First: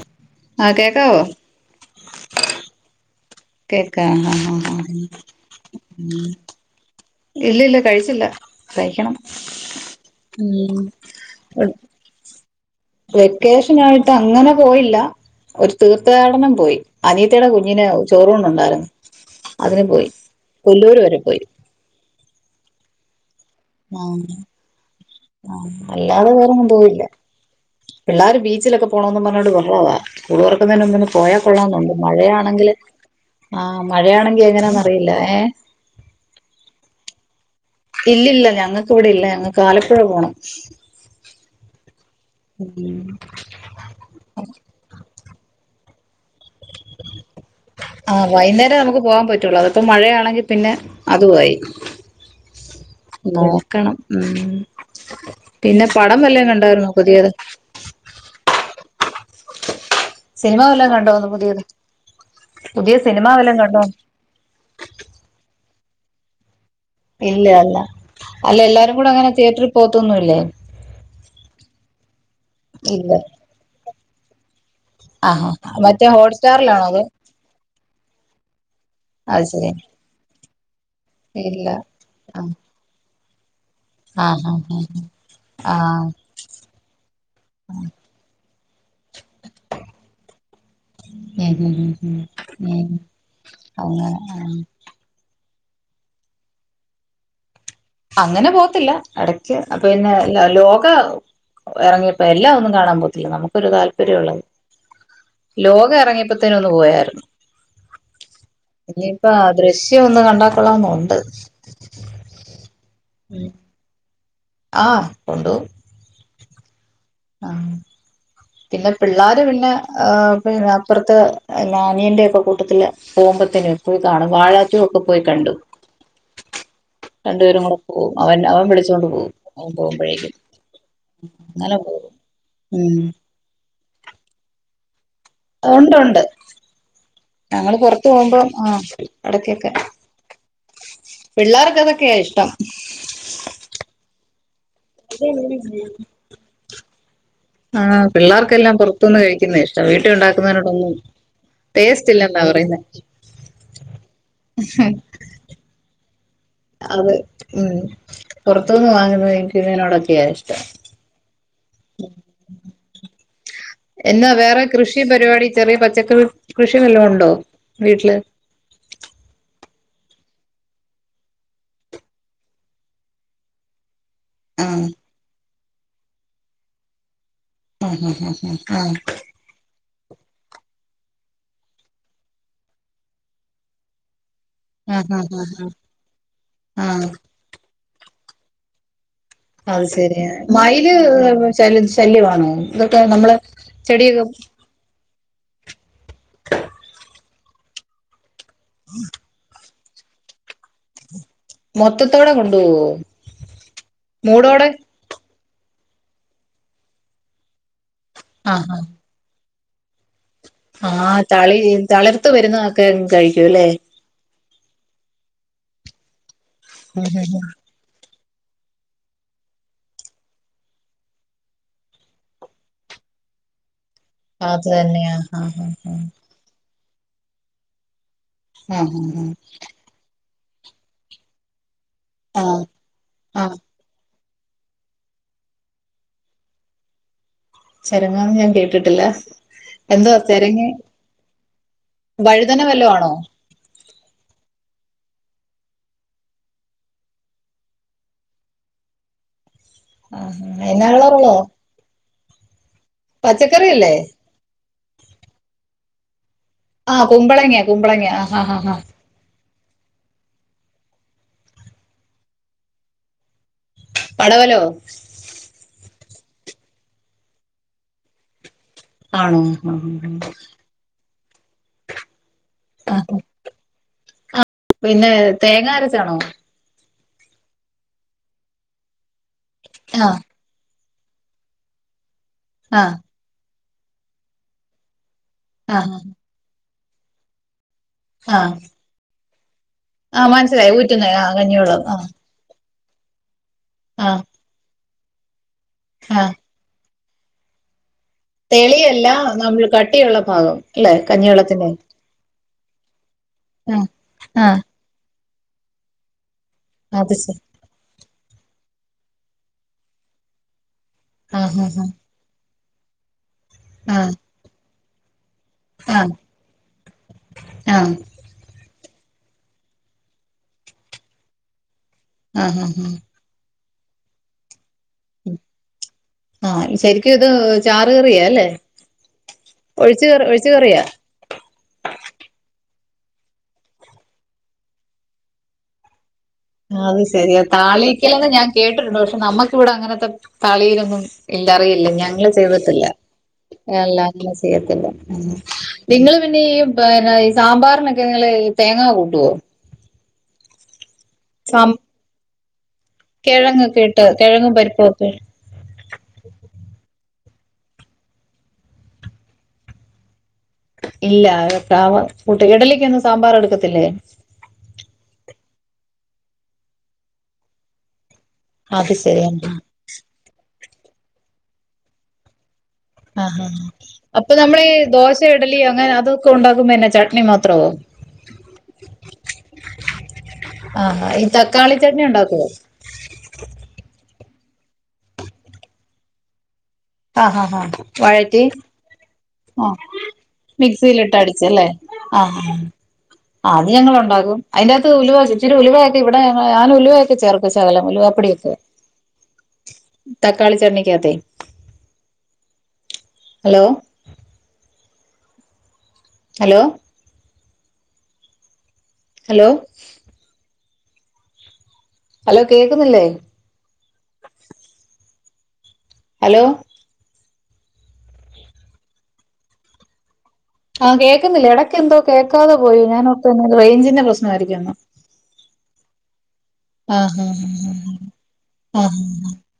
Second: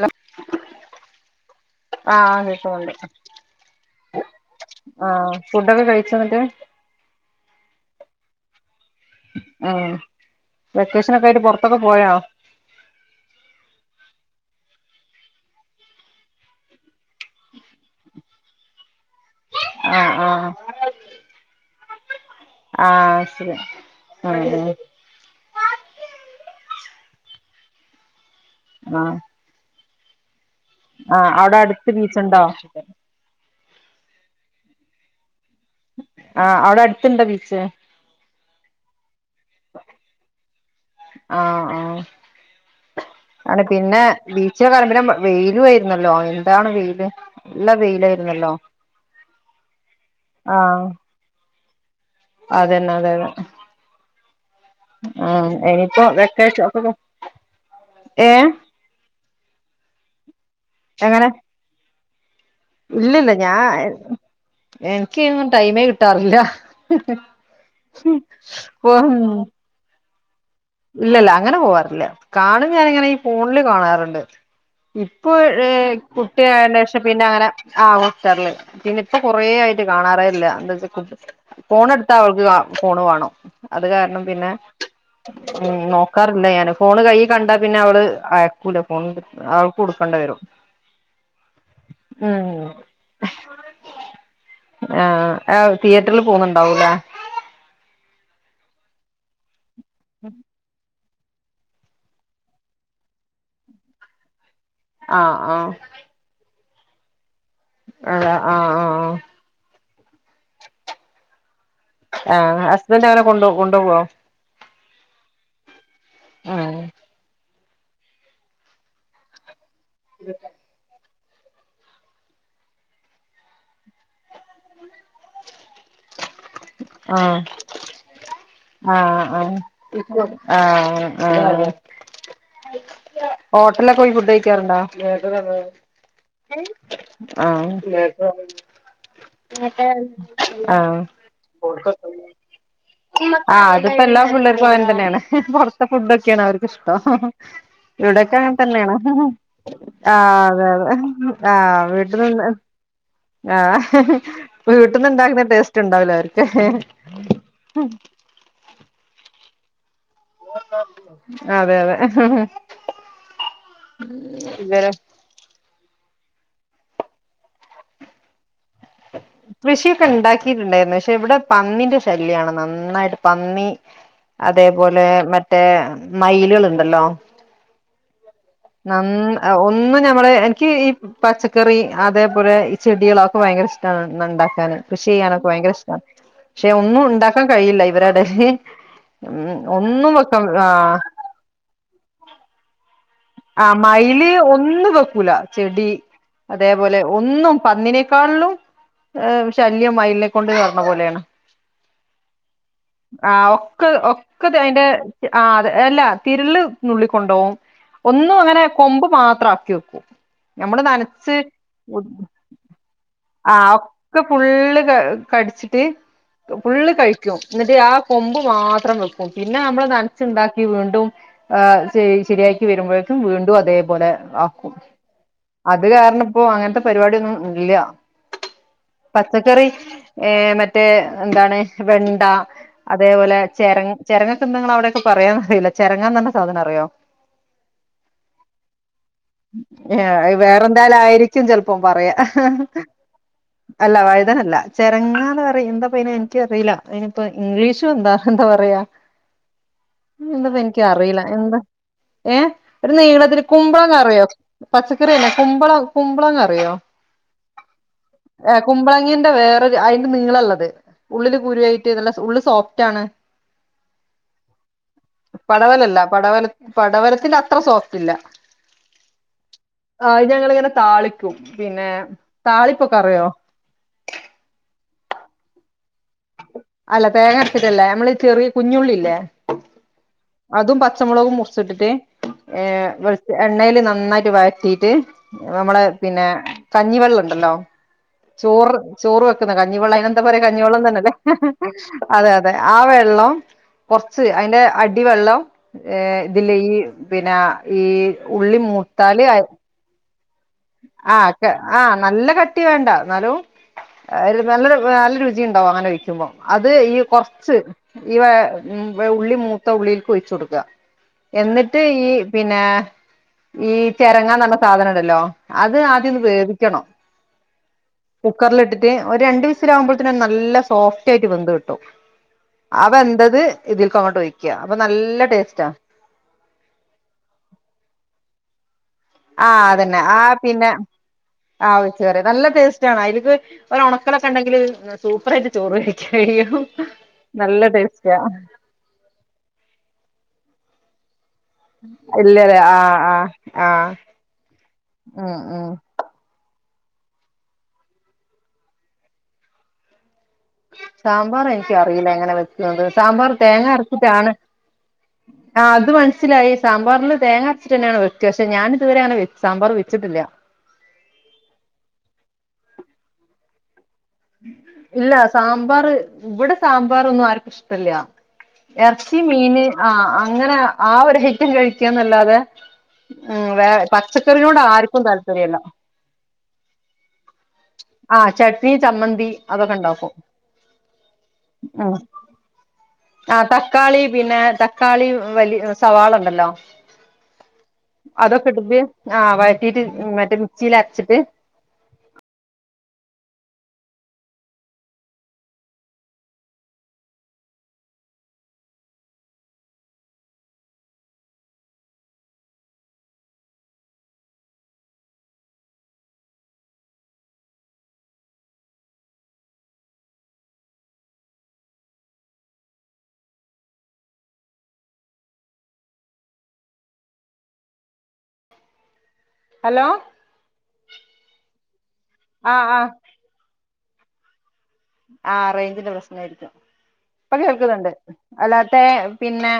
Hello ആഹ് കേക്കാവോ ആഹ് കേക്കുന്നുണ്ട് കേക്ക ആഹ് ആഹ് ആഹ് ഫുഡൊക്കെ കഴിച്ചോ ഉം എന്നിട്ട് ഇല്ല ഇല്ല കഴിച്ചില്ല കഴിക്കണം ആഹ് ഉം വെക്കേഷനൊക്കെ ആയിട്ട് പൊറത്തൊക്കെ പോയോ വെക്കേഷനായിട്ട് അങ്ങനെ പോയില്ല ഒരു തീർത്ഥാടനം പോയി അനിയത്തിയുടെ കുഞ്ഞിന് ചോറൂണ്ട ഉണ്ടായിരുന്നു അതിന് പോയി ആഹ് ആഹ് കുല്ലൂര് വരെ പോയി ആഹ് ശരി ആഹ് ആഹ് അല്ലാതെ വേറൊന്നും പോയില്ല പിള്ളേരു ബീ ച്ചിലൊക്കെ ആഹ് പോണന്ന് പറഞ്ഞോട് ബഹളമാ സ്ക്കുള് തോറക്കുന്നേന് ഒന്ന് ആഹ് പോയാൽ അവിടെ അടുത്ത് കൊള്ളാന്നുണ്ട് ബീച്ചുണ്ടോ മഴയാണെങ്കില് ആഹ് മഴയാണെങ്കി എങ്ങനാണ് അറിയില്ല ഏഹ് ആഹ് അവടെ അടുത്ത്ണ്ടോ ബീച്ച് ഇല്ലില്ല ഞങ്ങക്ക് ഇവിടെ ഇല്ല ഞങ്ങക്ക് ആലപ്പുഴ പോണം ആഹ് ആഹ് ആണ് പിന്നെ ബീച്ച് കണുമ്പളും വെയിലു വര്ന്നല്ലോ ആഹ് വൈന്നേരം നമുക്ക് പോകാൻ പറ്റുള്ളു അതിപ്പോ മഴയാണെങ്കിൽ പിന്നെ ആഹ് അതുവായി അതന്നെ അതെ അതെ ക്കണം ഉം ആഹ് പിന്നെ ഇനിയിപ്പോ പടം വല്ലം വെക്കേഷൻ കണ്ടായിരുന്നോ ഒക്കെ പുതിയത് ഏഹ് സിനിമ വല്ലോം കണ്ടോന്ന് പുതിയത് പുതിയ സിനിമ ഇല്ലല്ല വല്ലതും കണ്ടോ ഞാൻ എനിക്ക് അയിനൊന്നും ടൈമേ കിട്ടാറില്ല ഇല്ല അല്ല അല്ല എല്ലാരും കൂടെ അങ്ങനെ തിയേറ്ററിൽ പോവത്തൊന്നുമില്ലേ ഇല്ലല്ല അങ്ങനെ പോവാറില്ല കാണും ഞാനിങ്ങനെ ഇല്ല ഈ ഫോണില് കാണാറുണ്ട് ഇപ്പൊ ആഹാ മറ്റേ കുട്ടി ആയന്റെ ഹോട്ട്സ്റ്റാറിലാണോ അത് ശേഷം പിന്നെ അങ്ങനെ ആഹ് ഹോസ്റ്ററല് പിന്ന ഇപ്പൊ അത് കൊറേ ശരി ആയിട്ട് കാണാറേല്ല എന്താ വെച്ച ഇല്ല ഫോണ് എടുത്ത ആ അവൾക്ക് കാ ഫോണ് വേണം അത് കാരണം ആ പിന്നെ ആ ആ ആ. നോക്ക റില്ല ഞാന് ഫോണ് കയ്യി കണ്ടാ പിന്നെ അവള് അയക്കൂല ഫോൺ അവൾക്ക് കൊടുക്കേണ്ട വരും ഉം ഉം ഉം ഉം ആഹ് ആഹ് ആഹ് തിയേറ്ററിൽ പോന്നുണ്ടാവൂലേ അങ്ങനെ പോത്തില്ല ഇടക്ക് അപ്പ പിന്നെ ലോക ഇറങ്ങിയപ്പോ എല്ലാം ഒന്നും കാണാൻ പോത്തില്ല നമുക്കൊരു താല്പര്യം ഉള്ളത് ആ ആ ലോക ഇറങ്ങിയപ്പോ ത്തിനൊന്ന് പോയായിരുന്നു അതാ ആഹ് ആഹ് ഇനിയിപ്പ ദൃശ്യം ഒന്ന് കണ്ടാ ക്കൊള്ളന്നൊണ്ട് ആഹ് ഹസ്ബന്റ് അങ്ങന കൊണ്ട് കൊണ്ടൊവ്വോ ആഹ് കൊണ്ടൊവും ആഹ് ആഹ് പിന്ന പിള്ളാര് പിന്ന ആഹ് പിന്ന അപ്പറ ത്തെ ഞാ അനിയന്റെ ഒക്കെ കൂട്ടത്തില് പോകുമ്പത്തേന് പോയി കാണും വാഴാ ടു ഒക്കെ പോയി കണ്ടു [inaudible] ആഹ് രണ്ടു പേരും കൂടെ പോവും അവൻ അവൻ വിളിച്ച് കൊണ്ട് ആഹ് പോവും അവൻ പോവുമ്പഴേക്കും ഇന്നല [unintelligible] ഹോട്ടലൊക്ക പോയി ഫുഡ് കഴിക്കാറുണ്ടാ ഉണ്ട് ഉണ്ട് ഞങ്ങള് ആഹ് പുറത്ത് പോകുമ്പം ആഹ് ഇടക്കൊക്കെ ആഹ് പിള്ളേർക്ക് അതൊക്കെയാ ഇഷ്ടം ആഹ് അതിപ്പോ എല്ലാം പിള്ളേർക്കും അങ്ങനെ തന്നെയാണ് പൊറത്തെ ഫുഡൊക്കെയാണ് അവർക്കിഷ്ടം ആഹ് ഇവിടേക്കെ അങ്ങനെ പിള്ളേർക്കെല്ലാം തന്നേണ് പുറത്തുനിന്ന് കഴിക്കുന്നതാ ഇഷ്ടം വീട്ടിൽ ആഹ് അതെ അതെ ഉണ്ടാക്കുന്നതിനോടൊന്നും ആഹ് ടേസ്റ്റ് വീട്ടില് ഇല്ലെന്നാ ഉണ്ടാ പറയുന്നേ ആഹ് വീട്ടിന്ന് ഇണ്ടാക്കുന്ന ടേസ്റ്റ് ഉണ്ടാവില്ല ആർ അത് ഉം പൊറത്തു നിന്ന് വാങ്ങുന്നത് എനിക്ക് [unintelligible] അതെ അതെ എന്നാ വേറെ ഇവരെ ക്രിഷീം പരിപാടീം ചെറിയ പച്ചക്കറി കൃഷി വല്ലോം ഒണ്ടോ വീട്ടില് കൃഷിയൊക്കെ ഇണ്ടാക്കിയിട്ടുണ്ടായിരുന്നു പക്ഷെ ഇവിടെ പന്നീന്റെ ശല്യാണ് നന്നായിട്ട് പന്നി അതേ ആഹ് പോലെ മറ്റേ മയിലുകളുണ്ടല്ലോ ആഹ് ആഹ് ആഹ് നന്ന ആഹ് ഒന്നും ഞമ്മള് എനിക്ക് ഈ പച്ചക്കറി അതേ പോലെ ഈ ചെടികളൊക്കെ ഭയങ്കര ഇഷ് ട്ടാണ് ന്ന് ഒണ്ടാക്കാന് കൃഷി ആഹ് ചെയ്യാനൊക്കെ ആഹ് ഭയങ്കര ഇഷ്ടാണ് പക്ഷെ ആഹ് ഒന്നും ആഹ് ഒണ്ടാക്കാൻ കഴിയില്ല ഇവര എടേല് അത് ശെരിയാ മയില് ശല്യ ശല്യമാണോ ഇതൊക്കെ നമ്മള് ആഹ് ചെടിയൊക്കെ മയില് ഒന്നും വെക്കൂല ചെടി അതേ പോലെ ഒന്നും പന്നിനേക്കാളിലും ഉം [unintelligible] ഏഹ് ശല്യം മയിലിനെ കൊണ്ട് കേറണ പോലെയാണ് മൊത്തത്തോടെ കൊണ്ടുപോവോ ആഹ് ഒക്ക് മൂടോടെ ഒക്കെതയിന്റെ [unintelligible] ആഹ് അതെ അല്ല തിരുള് നുള്ളി കൊണ്ട് പോവും ഒന്നും അങ്ങനെ ആഹ് കൊമ്പ് മാത്രം ആക്കി വെക്കും നമ്മള് ആഹ് ആഹ് നനച്ച് തളി ഒ തളിർത്ത് വരുന്നതൊക്കെ കഴിക്കും ആഹ് അല്ലേ ഒ ക്കെ ഫുള്ള് ക കടിച്ചിട്ട് ഫുള്ള് കഴിക്കും എന്നിട്ട് ആ കൊമ്പ് മാത്രം വെക്കും പിന്നെ നമ്മള് നനച്ചുണ്ടാക്കി വീണ്ടും ഏഹ് ശെ ശെരിയാ ക്കി വരുമ്പൊഴേക്കും വീണ്ടും അതേ പോലെ അത് ആക്കും തന്നെയാ ആഹ് അത് കാരണം പ്പൊ അങ്ങനത്തെ പരിപാടിയൊന്നും ഇല്ല ആഹ് ആഹ് പച്ചക്കറി ഏഹ് മറ്റേ എന്താണ് വെണ്ട ആഹ് ആഹ് അതേ പോലെ ആഹ് ചെര ചെരങ്ങക്ക് എന്താ നിങ്ങള അവിടേക്ക പറയാന്ന് അറിയില്ല ചെരങ്ങാന്ന് പറയണ സാധനം അറിയോ ചെരങ്ങാന്ന് ഞാൻ കേട്ടിട്ടില്ല എന്തുവാ ഏഹ് ചെരങ്ങ വേറെന്താലും ആയിരിക്കും ചെലപ്പം പറയാ വഴുതന വല്ലോ ആണോ അല്ല വഴുതന അല്ല ചെരങ്ങാന്ന് പറയ് എന്താപ്പാ അയിന് എനിക്കറിയില്ല അയിനിപ്പോ ഇംഗ്ലീഷും എന്താ എന്താ പറയാ ആഹ് [unintelligible] ഒള്ളോ ഏഹ് ഒരു നീളത്തില് പച്ചക്കറിയല്ലേ കുമ്പളങ്ങ അറിയോ പച്ചക്കറി അല്ല കുമ്പളം കുമ്പളങ്ങ അറിയോ ആഹ് കുമ്പളങ്ങ കുമ്പളങ്ങ ആഹ് ഹ ഹ ഹാ [unintelligible] [unintelligible] അയിന്റെ നീളള്ളത് ഉള്ളില് കുരുവായിട്ട് നല്ല സ് ഉള്ള് സോഫ്റ്റാണ് പടവലോ പടവലല്ല പടവല പടവലത്തിന്റെ അത്ര സോഫ്റ്റ് ഇല്ല ആണോ ആഹ് അത് ഞങ്ങളിങ്ങനെ താളിക്കും പിന്നെ താളിപ്പൊക്കെ അറിയോ ആ പിന്നെ തേങ്ങ അരച്ചാണോ അല്ല തേങ്ങരച്ചിട്ടല്ല നമ്മളീ ചെറിയ കുഞ്ഞുള്ളില്ലേ ആ അതും പച്ചമുളകും മുറിച്ചിട്ടിട്ട് ഏ ആഹ് വെ എണ്ണേല് നന്നായിട്ട് വഴറ്റിട്ട് നമ്മളെ ആഹ് പിന്നെ കഞ്ഞിവെള്ളണ്ടല്ലോ ആഹ് ചോറ് ചോറ് വെക്കുന്ന കഞ്ഞിവള്ളം അയ്നെന്താ ആഹ് പറയാ മനസ്സിലായി ഊറ്റുന്നെ കഞ്ഞിവെള്ളന്നെന്നല്ലേ ആഹ് കഞ്ഞിവെള്ളം ആഹ് അതെ അതെ ആ വെള്ളം ആഹ് കൊർച്ച് അയ്ന്റെ അടിവെള്ളം ഏ ആഹ് ഇതില് ഈ പിന്നെ ഈ ഉള്ളി തെളിയല്ല മൂത്താല് അ നമ്മൾ കട്ടിയുള്ള ഭാഗം അല്ലെ ആ കെ കഞ്ഞിവെള്ളത്തിന്റെ ആ നല്ല കട്ടി വേണ്ട ന്നാലും ആഹ് ഒരു ആഹ് നല്ലൊരു നല്ല രുചിണ്ടാവും അങ്ങനെ ഒയ്ക്കുമ്പോ അത് ഈ കൊർച്ച് ഈവ ഉള്ളി മൂത്ത ഉള്ളിക്ക് ഒഴിച്ചു കൊടുക്ക ആഹ് എന്നിട്ട് ആഹ് ഈ പിന്നെ ഈ ആഹ് ചെരങ്ങാന്ന് ർഞ സാധനണ്ടല്ലോ അത് ആഹ് ആദ്യോന്ന് വേവിക്കണം ആഹ് കുക്കറിലിട്ടിട്ട് ഒരണ്ട് വിസിലാകുമ്പോൾത്തിന് നല്ല സോഫ്റ്റായിട്ട് വെന്ത് കിട്ടും ആഹ് ആ ആഹ് വെന്തത് ഇതിൽക്കങ്ങോട്ട് ഒഴിക്ക അപ്പൊ നല്ല ടേസ്റ്റാ ആ ശെരിക്ക്ത് ചാറ് കറിയാ ല്ലേ ആ അതെന്നെ ആ പിന്നെ കറിയാ ആ ഒയ്ച്ചറി നല്ല ടേസ്റ്റാണ് അയ്ല്ക്ക് ഒരൊണക്കലൊക്കെണ്ടെങ്കില് സൂപ്പറായിട്ട് ചോറ് കഴിക്ക കഴിയും അത് ശെരിയാ നല്ല ടേസ്റ്റാ താളിക്കലെന്ന് ഞാൻ കേട്ടിട്ടുണ്ട് പക്ഷെ നമ്മക്കിവിടെ അങ്ങൻത്തെ താളിലൊന്നും ഇല്ല അറിയില്ല ഞങ്ങള് ഇല്ലല്ലേ ചെയ്ത്ട്ടില്ല ആഹ് ആഹ് ആഹ് [unintelligible] ചെയ്യത്തില്ല ഉം ഉം നിങ്ങള് പിന്നെ ഈ ഈ സാമ്പാറിനൊക്കെ ങ്ങള് തേങ്ങ കൂട്ടോ സാം സാമ്പാറെനിക്കറിയില്ല എങ്ങനെ വെക്കാന്ന് സാമ്പാറ് തേങ്ങ കിഴങ്ങൊക്കെ ഇട്ട് അരച്ചിട്ടാണ് കിഴങ്ങും പരിപ്പും ഒക്കെ ആ അത് മനസ്സിലായി സാമ്പാറില് തേങ്ങ അരച്ചിട്ടെന്നെണ് വെക്ക പക്ഷെ ഞാനിതുവരെ അങ്ങനെ സാമ്പാറ് വെച്ച്ട്ടില്ല ഇല്ല [unintelligible] ഇഡലിക്കൊന്നും സാമ്പാറെടുക്കത്തില്ലേ ഇല്ല സാമ്പാറ് ഇവിടെ സാമ്പാറൊന്നും ആര്ക്കും ഇഷ്ടല്ല അത് എർച്ചി ശരി ആഹ് മീന് ആ അങ്ങനെ ആ ഒരു ഐറ്റം കഴിക്യന്നല്ലാതെ ആ ആ അപ്പൊ നമ്മളീ ആർക്കും ദോശ താല്പര്യല്ല ഇഡലി അങ്ങനെ അതൊക്കെ ണ്ടാക്കുമ്പോ എന്നാ ചട്നി മാത്രോ ആ ചട്നി ചമ്മന്തി അതൊക്കെ ണ്ടാക്കും ഉം ണ്ടാക്കോ ആ തക്കാളി പിന്നെ തക്കാളി വല്യ സവാളണ്ടല്ലോ ആഹാ ഹാ വഴറ്റി [unintelligible] ആ മറ്റേ മിക്സിയിൽ മിക്സിലിട്ട് അരച്ചിട്ട് അടിച്ച് ലെ ആ ആ അത് ഞങ്ങളൊണ്ടാക്കും അയ്ന്റകത്ത് ഉലുവാ ഇച്ചിരി ഉലുവയൊക്കെ ഇവിടെ ങ്ങള് ഞാൻ ഉലുവയൊക്കെ ചേർക്കും ശകലം ഉലുവ പൊടിയൊക്കെ തക്കാളി ചട്നിക്കകത്തെ ഹലോ ഹലോ ഹലോ ഹലോ കേക്കുന്നില്ലേ ഹലോ ഹലോ ആ കേക്ക്ന്നില്ലേ എടക്കെന്തോ ആ കേൾക്കാതെ ആ പോയോ ഞാനോർത്തു പിന്നെ റെയ്ഞ്ചിന്റെ പ്രശ്നായിരിക്കുംന്ന് ആ റെയ്ഞ്ചിന്റെ പ്രശ്നായിരിക്കും ആഹ് ഇപ്പൊ ആഹ് കേൾക്ക്ന്ന്ണ്ട് ആഹ് അല്ലാ തേ ആഹ് ആഹ് പിന്നെ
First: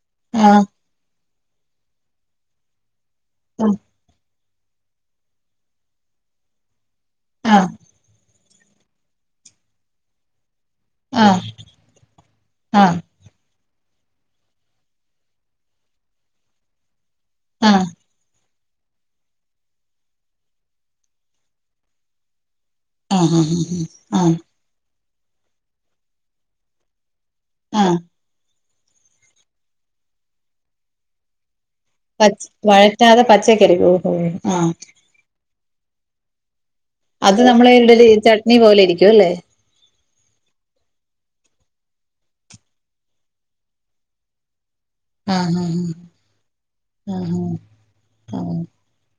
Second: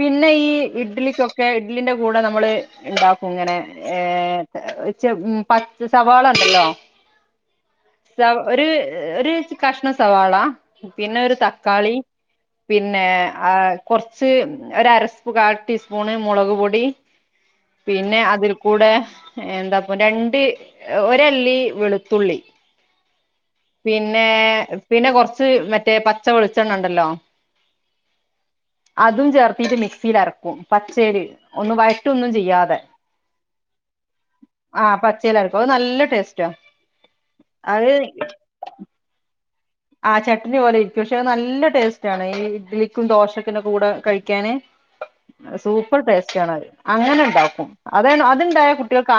പിന്നെ ഈ ആഹ് ഇഡ്ലിക്കൊ ക്കെ ഇഡ്ലിന്റെ കൂടെ നമ്മള് ണ്ടാക്കും ങ്ങനെ ഏ ചെ പ സവാളണ്ടല്ലോ ആ സ ഒര് ഒര് കഷ്ണം സവാള പിന്നെ ഒരു ആഹ് തക്കാളി ആഹ് പിന്നെ ആ - കുർച്ച് ഒരരസ്പു കൽ ടീസ്പൂണ് മുളക് പൊടീം. അ പിന്നെ അതിൽ കൂടെ എന്താപ്പൊ രണ്ട്. ഒരെല്ലി വെളുത്തുള്ളി. അഹ ഹ ഹഹ അ പിന്നെ പിന്നെ കൊറച്ച് മറ്റേ പച്ച വെളിച്ചെണ്ണണ്ടല്ലോ. അഹ് അതും ചേർത്തീറ്റ് മിക്സീലരക്കും പച്ചേല് ഒന്ന് വയ പച് വഴറ്റാതെ പച്ചക്കരിക്കോ? ം ആ ചേലര്ക്കും അത് നല്ല ടേസ്റ്റാ. അത് നമ്മളെ ഇഡ്ഡലി ചട്നി പോലെ ഇരിക്കോല്ലെ. ആ ചട്നി പോലെ ഇരിക്കും പക്ഷെ അനല്ല ടേസ്റ്റാണ് ഈ ഇഡ്ലിക്കും ദോശക്കെ കൂടെ കഴിക്കാന്. [inaudible] സൂപ്പർ ടേസ്റ്റാണത് ആഹ് അങ്ങനെണ്ടാക്കും അതാണ് ആഹ് അത്ണ്ടായ കു. ട്യൾക്കാ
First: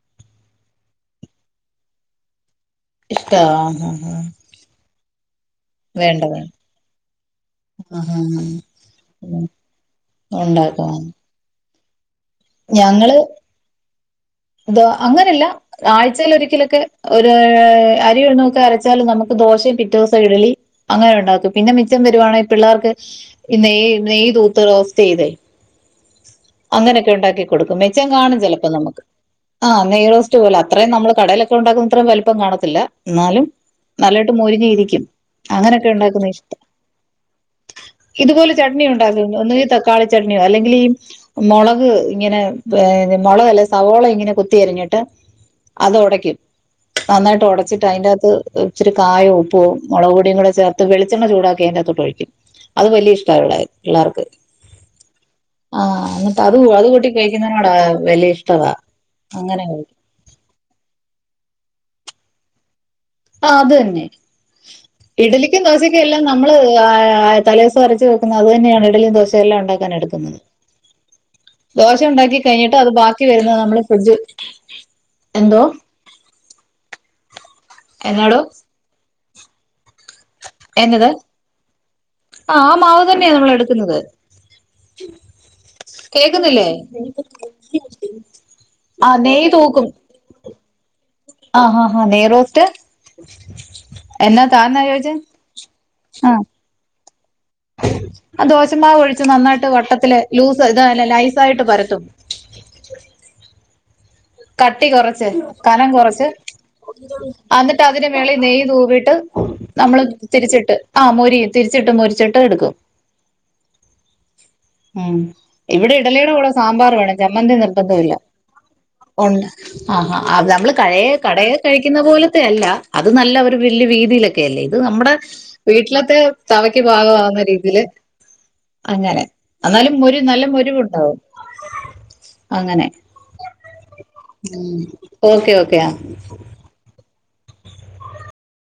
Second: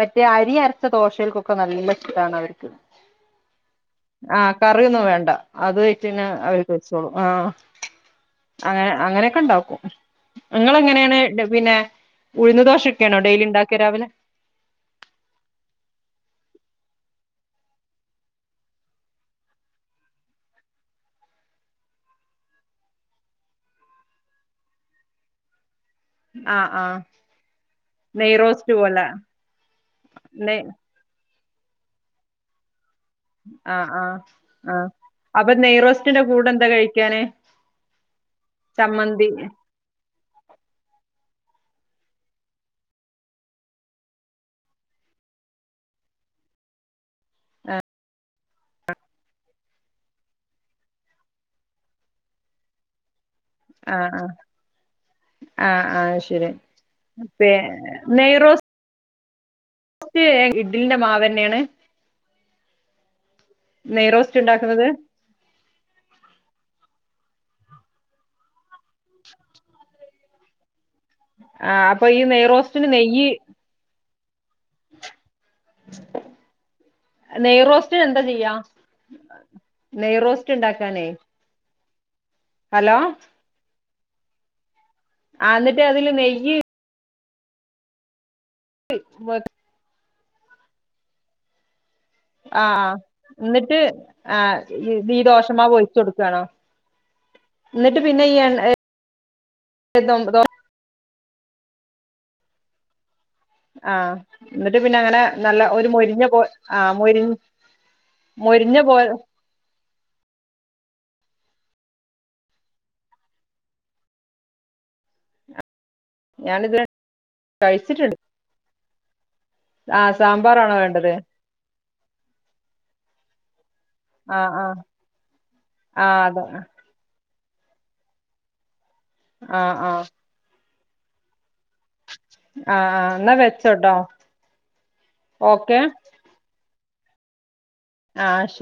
മറ്റേ അരി അരച്ച ദോശേൽക്കൊക്കെ നല്ലഷ്ടാണവർക്ക്. ഇഷ്ടാ ഹ ഹാ കറ്യൊന്നും വേണ്ട അത് ഒയിച്ചെഞ അവര് കഴിച്ചോളും. ആഹ് അഹാ ഹ അങ്ങനെ അങ്ങനെക്കെണ്ടാക്കും. ഉണ്ടാക്കാം ങ്ങ്ളെങനേണ് പിന്നെ ഉഴുന്ന് ദോഷൊക്കേണോ ഡെയിലി ഉണ്ടാക്ക രാവിലെ? ദൊ അങ്ങനെല്ല. ആഴ്ചേലൊരിക്കലൊക്കെ ഒരൂ അരി ഒന്നൊക്കെ അരച്ചാല് നമ്മക്ക് ദോശേം പിറ്റേ ദിവസം ഇട്ലി അങ്ങനെ ഉണ്ടാക്കും പിന്നെ മിച്ചം വരുവാണെങ്കിൽ പിള്ളേർക്ക് ഈ നെയ് നെയ് തൂത്ത് റോസ്റ്റ് ചെയ്തേ. ആ ആ അങ്ങനൊക്കെ ഉണ്ടാക്കി കൊടുക്കും മെച്ചം കാണും ചിലപ്പോ നെയ്റോസ്റ്റ് നമുക്ക്. പോലെ ആഹ് നെയ്റോസ്റ്റ് പോലെ നെയ് അത്രേം നമ്മള് കടേലൊക്കെ ഉണ്ടാക്കുന്നത്രേം വലിപ്പം കാണത്തില്ല. ന്നാലും ആ ആ നല്ലായിട്ട് മൊരിഞ്ഞ് ആ ഇരിക്കും അപ്പൊ അങ്ങനെയൊക്കെ നെയ്റോസ്റ്റിന്റെ ഉണ്ടാക്കുന്ന കൂടെ ഇഷ്ട. എന്താ കഴിക്കാന് ഇതുപോലെ ചട്ണി ഉണ്ടാകും ചമ്മന്തി ഒന്നുകി തക്കാളി ചട്ണ്യോ അല്ലെങ്കിലീ. മൊളക് ഇങ്ങനെ അ് മുളകല്ല സവോള ഇങ്ങനെ കുത്തിയരിഞ്ഞിട്ട്. അതൊടയ്ക്കും നന്നായിട്ട് ഒടച്ചിട്ട് അയിന്റെകത്ത് ച്ചിരി കായോം ഉപ്പും. മൊളക പൊടീം കൂടെ ചേർത്ത് വെളിച്ചെണ്ണചൂടാക്കി അയിൻ്റ കത്തൊട്ടൊഴിക്കും അത് വല്ല്യ ഇഷ്ട്ടായിവീടെ. ആ അ ആഹ് ന്ന്ട്ട് അത് അത് കൂട്ടി പി കഴിക്കുന്നതിനോട വലിയ ഇഷ്ടവാ. അങ്ങനെ [unintelligible] പക്ഷേ ഇഡിലിന്റെ മാവന്നെയാണ്? ആ അത് ന്നെ. നെയ്റോസ്റ്റ് ഉണ്ടാക്കുന്നത് ഇഡലിക്കും ദോശയ്ക്കും എല്ലാം നമ്മള് ആ തലേസോരച്ച് വെക്കുന്നത് അത് തന്നെയാണ് ഇഡലിയും ദോശയെല്ലാം ഉണ്ടാക്കാൻ എടുക്കുന്നത്. ആ ദോശ അപ്പൊ ഈ ഉണ്ടാക്കി കഴിഞ്ഞിട്ട് നെയ്റോസ്റ്റിന് അത് ബാക്കി നെയ്യ് വരുന്നത് നമ്മള് ഫ്രിഡ്ജ് എന്തോ? നെയർ റോസ്റ്റ്ന് എന്താ എന്നാടോ ചെയ്യാ? നെയ്റോസ്റ്റ് ഉണ്ടാക്കാനേ എന്നത് ആ ആ ഹലോ മാവ് തന്നെയ നമ്മൾ എടുക്കുന്നത്. ആ എന്നിട്ട് അതില് നെയ്യ് കേക്കുന്നില്ലേ? ആഹ് നെയ് തൂക്കും. ആഹ് ഹ ഹ നേയ്റോ ആഹ് അ ന്നിട്ട് ആഹൺ താന്നാ ചോദിച്ചേ ഈ ദോഷമാവൊഴിച്ചൊ ട്ക്കാണോ? അ ദോശമാവ് ഒഴിച്ച് നന്നായിട്ട് വട്ടത്തില് എണ്ണ ലൂസ് ത് അല്ല നൈസായിട്ട് പരത്തും. ആ എന്നിട്ട് കട്ടി പിന്നെ അങ്ങനെ കൊറച്ച് നല്ല ഒരു കനം മൊരിഞ്ഞ കൊറച്ച് പോ ആ മൊരി അത് ട്ടതിന് മേളി നെയ് മൊരിഞ്ഞ പോ തൂവീട്ട് നമ്മള് തിരിച്ചിട്ട് ആ മൊരിയും തിരിച്ചിട്ട് മൊരിച്ചിട്ട് എടുക്കും. ം ഇവിടെ ഇഡ്ഡലിയുടെ കൂടെ ഞാനിത് സാമ്പാർ വേണം ചമ്മന്തി നിർബന്ധോ ഇല്ല. കഴിച്ചിട്ടുണ്ട് ഒണ്ട് ആ അഹ നമ്മള് സാമ്പാറാണോ കഴേ വേണ്ടത് കടേല് കഴിക്കുന്ന പോലത്തെ അല്ല അത് നല്ല ഒരു വല്യ വീതിയിലൊക് ആ ല്ലേ ആ ഇത് നമ്മുടെ ആ വീട്ടിലത്തെ അതെ തവക്ക് പാകവുന്ന രീതില് അങ്ങനെ ആ ആ എന്നാലും മൊരു നല്ല മുരിവ് ഉണ്ടോ ആഹ് ആഹ് എന്ന വെച്ചോ ട്ടോ ഉം ഓക്കെ ഓക്കെ ആഹ് ആഹ് ശരി